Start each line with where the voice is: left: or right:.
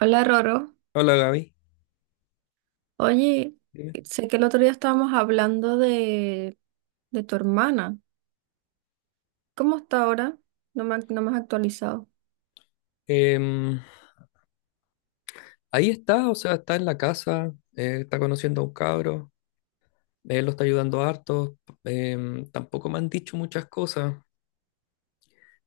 right: Hola Roro,
left: Hola Gaby.
right: oye,
left: Dime.
right: sé que el otro día estábamos hablando de tu hermana. ¿Cómo está ahora? No me has actualizado.
left: Em, Ahí está, o sea, está en la casa, está conociendo a un cabro, él lo está ayudando harto. Tampoco me han dicho muchas cosas,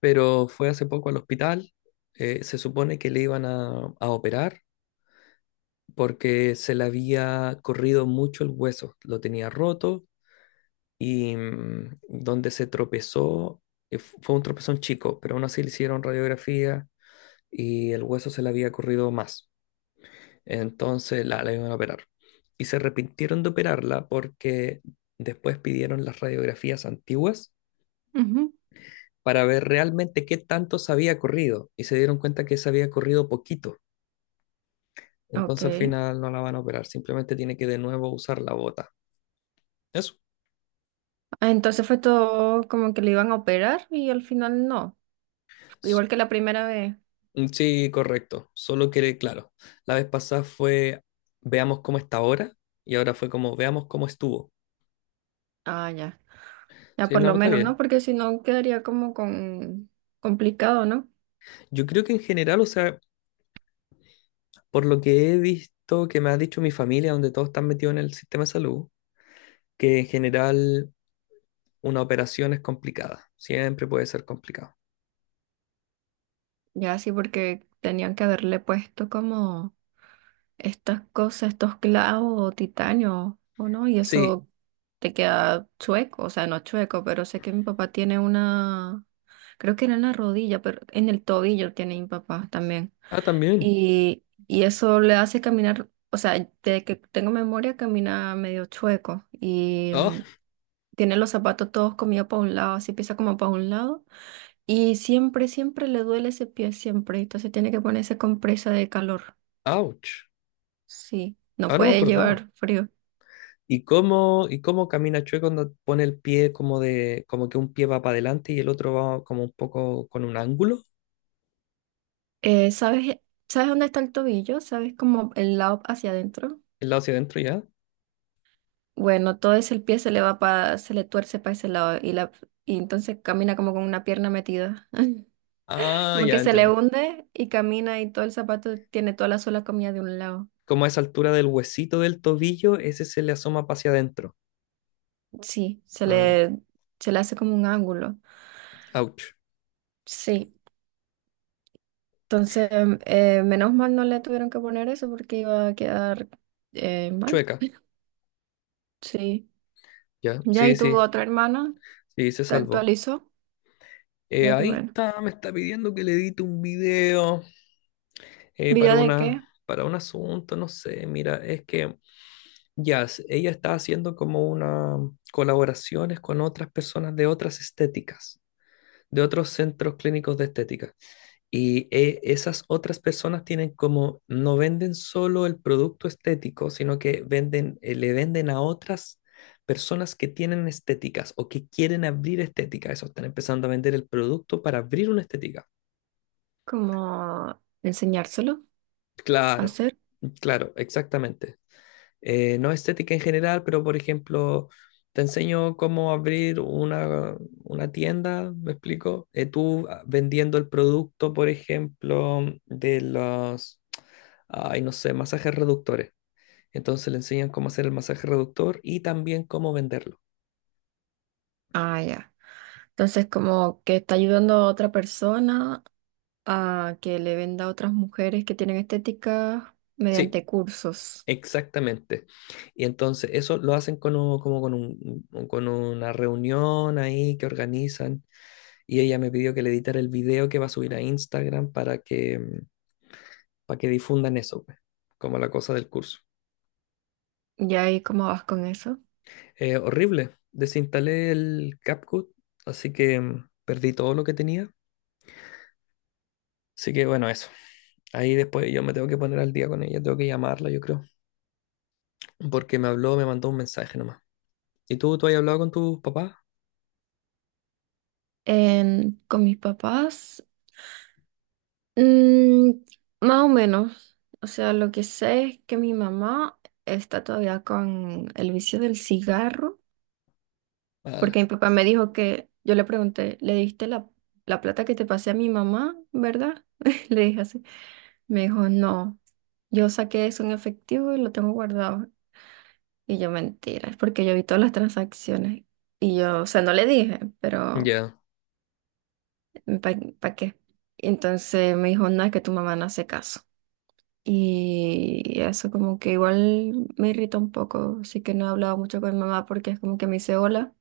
left: pero fue hace poco al hospital. Se supone que le iban a operar porque se le había corrido mucho el hueso, lo tenía roto y donde se tropezó, fue un tropezón chico, pero aún así le hicieron radiografía y el hueso se le había corrido más. Entonces la iban a operar. Y se arrepintieron de operarla porque después pidieron las radiografías antiguas
right: Ujú.
left: para ver realmente qué tanto se había corrido. Y se dieron cuenta que se había corrido poquito. Entonces al
right: Ok.
left: final no la van a operar. Simplemente tiene que de nuevo usar la bota. Eso.
right: Ah, entonces fue todo como que le iban a operar y al final no.
left: S-
right: Igual que la primera vez.
left: Sí, correcto. Solo que, claro, la vez pasada fue veamos cómo está ahora. Y ahora fue como veamos cómo estuvo.
right: Ah, ya. Ya
left: Sí,
right: por
left: no,
right: lo
left: está
right: menos, ¿no?
left: bien.
right: Porque si no quedaría como con complicado, ¿no?
left: Yo creo que en general, o sea, por lo que he visto que me ha dicho mi familia, donde todos están metidos en el sistema de salud, que en general una operación es complicada. Siempre puede ser complicado.
right: Ya sí, porque tenían que haberle puesto como estas cosas, estos clavos o titanio, o no, y
left: Sí.
right: eso te queda chueco, o sea, no chueco, pero sé que mi papá tiene una, creo que era en la rodilla, pero en el tobillo tiene mi papá también.
left: Ah, también.
right: Y eso le hace caminar, o sea, desde que tengo memoria camina medio chueco y
left: Oh,
right: tiene los zapatos todos comidos para un lado, así pisa como para un lado. Y siempre, siempre le duele ese pie, siempre. Entonces tiene que ponerse compresa de calor.
left: ouch.
right: Sí, no
left: Ahora me
right: puede
left: acordaba.
right: llevar frío.
left: Y cómo camina Chue cuando pone el pie como de, como que un pie va para adelante y el otro va como un poco con un ángulo,
right: ¿Sabes, sabes dónde está el tobillo? ¿Sabes como el lado hacia adentro?
left: el lado hacia adentro ya?
right: Bueno, todo ese el pie se le va se le tuerce para ese lado y entonces camina como con una pierna metida.
left: Ah,
right: Como que
left: ya
right: se le
left: entiendo.
right: hunde y camina y todo el zapato tiene toda la sola comida de un lado.
left: Como a esa altura del huesito del tobillo, ese se le asoma para hacia adentro.
right: Sí, se
left: Ah, ya.
right: le, se le hace como un ángulo.
left: Ouch.
right: Sí. Entonces, menos mal no le tuvieron que poner eso porque iba a quedar mal.
left: Chueca.
right: Sí.
left: Ya.
right: Ya,
left: Sí,
right: y tu
left: sí.
right: otra hermana
left: Sí, se
right: te
left: salvó.
right: actualizó, ya que
left: Ahí
right: bueno.
left: está, me está pidiendo que le edite un video para
right: ¿Video de qué?
left: una, para un asunto, no sé, mira, es que ya, ella está haciendo como una colaboraciones con otras personas de otras estéticas, de otros centros clínicos de estética. Y esas otras personas tienen como, no venden solo el producto estético, sino que venden, le venden a otras personas que tienen estéticas o que quieren abrir estética. Eso, están empezando a vender el producto para abrir una estética.
right: Como enseñárselo a
left: Claro,
right: hacer.
left: claro, exactamente. No estética en general, pero por ejemplo, te enseño cómo abrir una tienda, ¿me explico? Tú vendiendo el producto, por ejemplo, de los, ay, no sé, masajes reductores. Entonces le enseñan cómo hacer el masaje reductor y también cómo venderlo.
right: Ah, ya. Entonces, como que está ayudando a otra persona a que le venda a otras mujeres que tienen estética
left: Sí,
right: mediante cursos.
left: exactamente. Y entonces eso lo hacen con como con con una reunión ahí que organizan y ella me pidió que le editara el video que va a subir a Instagram para que difundan eso, pues, como la cosa del curso.
right: ¿Y ahí cómo vas con eso?
left: Horrible, desinstalé el CapCut, así que perdí todo lo que tenía. Así que bueno, eso. Ahí después yo me tengo que poner al día con ella, tengo que llamarla, yo creo, porque me habló, me mandó un mensaje nomás. ¿Y tú has hablado con tus papás?
right: En- con mis papás, mm, más o menos. O sea, lo que sé es que mi mamá está todavía con el vicio del cigarro.
left: Ala.
right: Porque mi papá me dijo que, yo le pregunté, ¿le diste la plata que te pasé a mi mamá, verdad? Le dije así. Me dijo, no, yo saqué eso en efectivo y lo tengo guardado. Y yo, mentira, es porque yo vi todas las transacciones. Y yo, o sea, no le dije, pero
left: Ya.
right: ¿para qué? Entonces me dijo, no, es que tu mamá no hace caso. Y eso como que igual me irrita un poco, así que no he hablado mucho con mi mamá porque es como que me dice hola.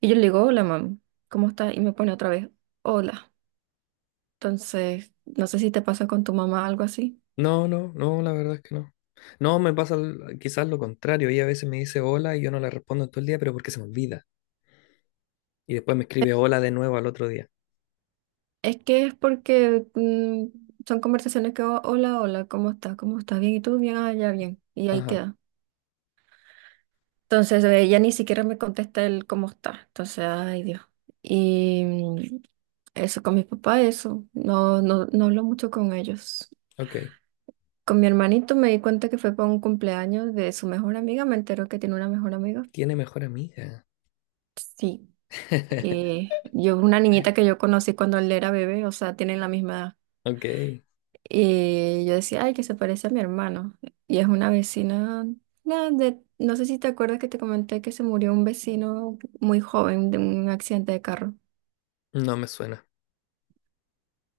right: Y yo le digo, hola, mam, ¿cómo estás? Y me pone otra vez, hola. Entonces, no sé si te pasa con tu mamá algo así.
left: No, no, no, la verdad es que no. No, me pasa quizás lo contrario. Ella a veces me dice hola y yo no le respondo en todo el día, pero porque se me olvida. Y después me escribe hola de nuevo al otro día.
right: Es que es porque son conversaciones que, "Oh, hola, hola, ¿cómo estás? ¿Cómo estás? ¿Bien? ¿Y tú? Bien, ah, ya, bien." Y ahí
left: Ajá,
right: queda. Entonces, ella ni siquiera me contesta el cómo está. Entonces, ay, Dios. Y eso con mis papás, eso. No, no, no hablo mucho con ellos.
left: ok.
right: Con mi hermanito me di cuenta que fue para un cumpleaños de su mejor amiga. Me enteró que tiene una mejor amiga.
left: Tiene mejor amiga.
right: Sí. Una niñita que yo conocí cuando él era bebé, o sea, tienen la misma edad.
left: Ok,
right: Y yo decía, ay, que se parece a mi hermano. Y es una vecina, no sé si te acuerdas que te comenté que se murió un vecino muy joven de un accidente de carro.
left: no me suena.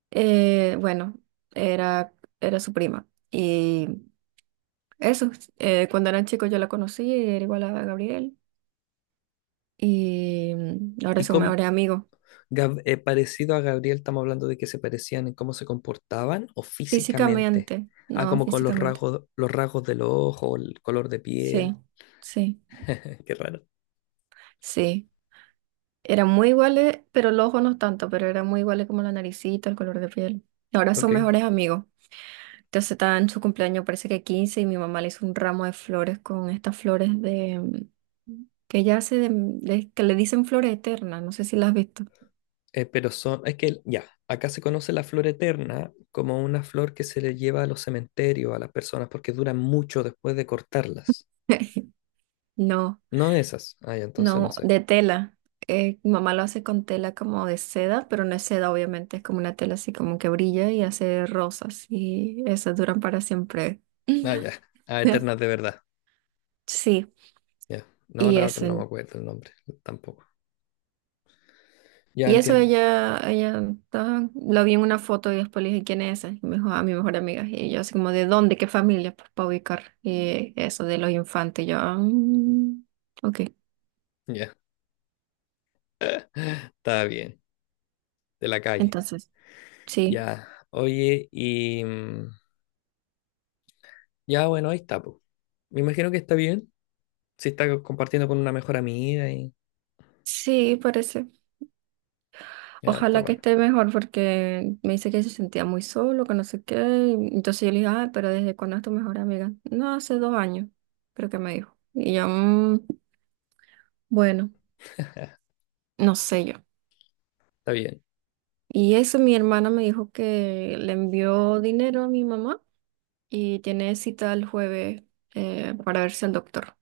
right: Bueno, era, era su prima. Y eso, cuando eran chicos yo la conocí, era igual a Gabriel. Y ahora
left: ¿Y
right: es un
left: cómo,
right: mejor amigo.
left: Parecido a Gabriel, estamos hablando de que se parecían en cómo se comportaban o físicamente?
right: Físicamente,
left: Ah,
right: no
left: como con
right: físicamente.
left: los rasgos del ojo, el color de
right: Sí,
left: piel.
right: sí.
left: Qué raro.
right: Sí, eran muy iguales, pero los ojos no tanto, pero eran muy iguales como la naricita, el color de piel. Y ahora son
left: Ok.
right: mejores amigos. Entonces está en su cumpleaños, parece que 15 y mi mamá le hizo un ramo de flores con estas flores de... mm, que ella hace que le dicen flores eternas, no sé si las has visto.
left: Pero son, es que ya, acá se conoce la flor eterna como una flor que se le lleva a los cementerios, a las personas, porque duran mucho después de cortarlas.
right: No,
left: No esas. Ah, ya, entonces no
right: no,
left: sé.
right: de tela. Mi mamá lo hace con tela como de seda, pero no es seda, obviamente, es como una tela así como que brilla y hace rosas y esas duran para siempre.
left: Ah, ya. Ah, eternas de verdad.
right: Sí,
left: Ya. No,
right: y
left: la otra no me
right: eso.
left: acuerdo el nombre, tampoco. Ya
right: Y eso
left: entiendo.
right: ella estaba- lo vi en una foto y después le dije, ¿quién es esa? Y me dijo, ah, mi mejor amiga. Y yo así como, ¿de dónde? ¿Qué familia? Pues para ubicar y eso de los infantes. Y yo, "Ah, mm, ok."
left: Ya, está bien, de la calle.
right: Entonces, sí,
left: Ya, oye, y ya bueno, ahí está, pues. Me imagino que está bien. Si está compartiendo con una mejor amiga y
right: sí, parece.
left: ya está
right: Ojalá que
left: bueno.
right: esté mejor porque me dice que se sentía muy solo, que no sé qué. Y entonces yo le dije, ah, pero ¿desde cuándo es tu mejor amiga? No, hace 2 años, creo que me dijo. Y yo, "Mm, bueno, no sé yo."
left: Está bien.
right: Y eso, mi hermana me dijo que le envió dinero a mi mamá y tiene cita el jueves para verse al doctor.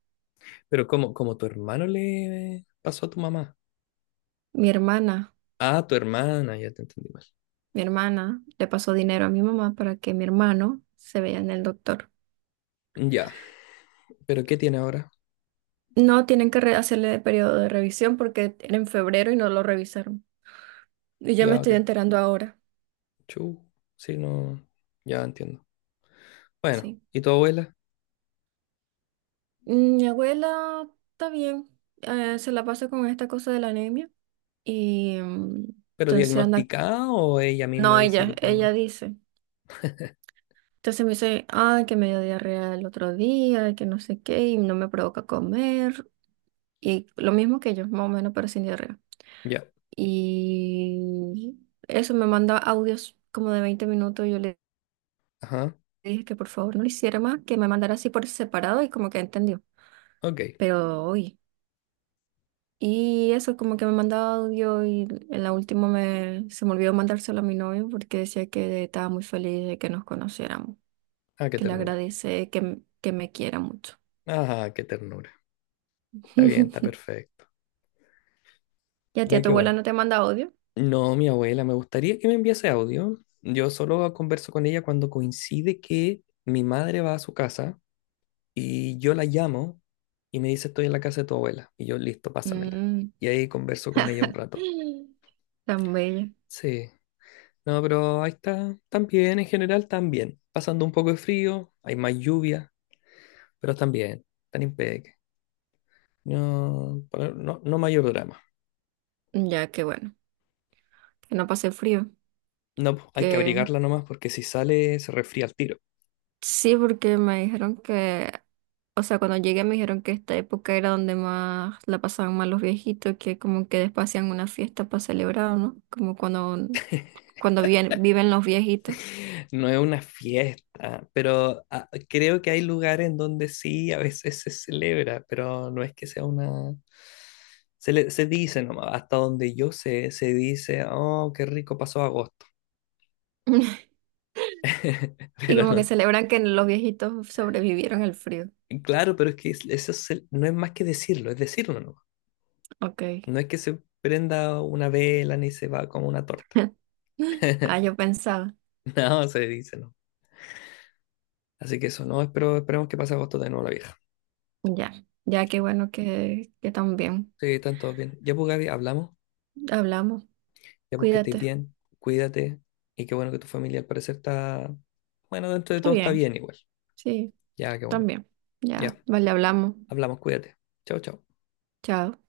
left: Pero ¿cómo, cómo tu hermano le pasó a tu mamá?
right: Mi hermana,
left: Ah, tu hermana, ya te entendí mal.
right: mi hermana le pasó dinero a mi mamá para que mi hermano se vea en el doctor.
left: Mm, ya, pero ¿qué tiene ahora?
right: No tienen que re- hacerle periodo de revisión porque era en febrero y no lo revisaron. Y yo me
left: Ya,
right: estoy
left: ok.
right: enterando ahora,
left: Chu, sí, no, ya entiendo. Bueno,
right: sí.
left: ¿y tu abuela?
right: Mm, mi abuela está bien, se la pasa con esta cosa de la anemia y
left: ¿Pero
right: entonces anda...
left: diagnosticada o ella misma
right: No,
left: dice yo
right: ella
left: tengo?
right: dice. Entonces me dice, ay, que me dio diarrea el otro día, que no sé qué, y no me provoca comer. Y lo mismo que yo, más o menos, pero sin diarrea.
left: Ya,
right: Y eso me manda audios como de 20 minutos. Yo le
left: ajá,
right: dije que por favor no lo hiciera más, que me mandara así por separado y como que entendió.
left: ok.
right: Pero hoy. Y eso, como que me mandaba audio y en la última se me olvidó mandárselo a mi novio porque decía que estaba muy feliz de que nos conociéramos,
left: Ah, qué
right: que le
left: ternura.
right: agradece, que me quiera mucho.
left: Ah, qué ternura. Está bien, está perfecto.
right: ¿Y a ti, a
left: Ya
right: tu
left: que
right: abuela
left: bueno.
right: no te manda odio?
left: No, mi abuela, me gustaría que me enviase audio. Yo solo converso con ella cuando coincide que mi madre va a su casa y yo la llamo y me dice estoy en la casa de tu abuela. Y yo, listo, pásamela.
right: Mm.
left: Y ahí converso con ella un rato.
right: Tan bella.
left: Sí. No, pero ahí está. Tan bien, en general, tan bien. Pasando un poco de frío, hay más lluvia, pero están bien, están impeque. No, pero no, no mayor drama.
right: Ya que bueno, que no pasé frío.
left: No, pues, hay que
right: Que
left: abrigarla nomás porque si sale se resfría al tiro.
right: sí, porque me dijeron que, o sea, cuando llegué me dijeron que esta época era donde más la pasaban mal los viejitos, que como que después hacían una fiesta para celebrar, ¿no? Como cuando, cuando viven, viven los viejitos.
left: No es una fiesta, pero ah, creo que hay lugares en donde sí a veces se celebra, pero no es que sea una... se dice nomás, hasta donde yo sé, se dice, oh, qué rico pasó agosto.
right: Y
left: Pero
right: como que
left: no-
right: celebran que los viejitos sobrevivieron al frío.
left: claro, pero es que eso no es más que decirlo, es decirlo nomás.
right: Ok.
left: No es que se prenda una vela ni se va como una torta.
right: Ah, yo pensaba.
left: No, se dice no. Así que eso, no, espero, esperemos que pase agosto de nuevo la vieja.
right: Ya, ya que bueno que también
left: Sí, están todos bien. Ya, pues, Gaby, hablamos.
right: hablamos.
left: Ya pues que estés
right: Cuídate.
left: bien, cuídate y qué bueno que tu familia al parecer está, bueno, dentro de
right: Está
left: todo está
right: bien,
left: bien igual.
right: sí,
left: Ya, qué bueno.
right: también.
left: Ya,
right: Ya, vale, hablamos.
left: hablamos, cuídate. Chao, chao.
right: Chao.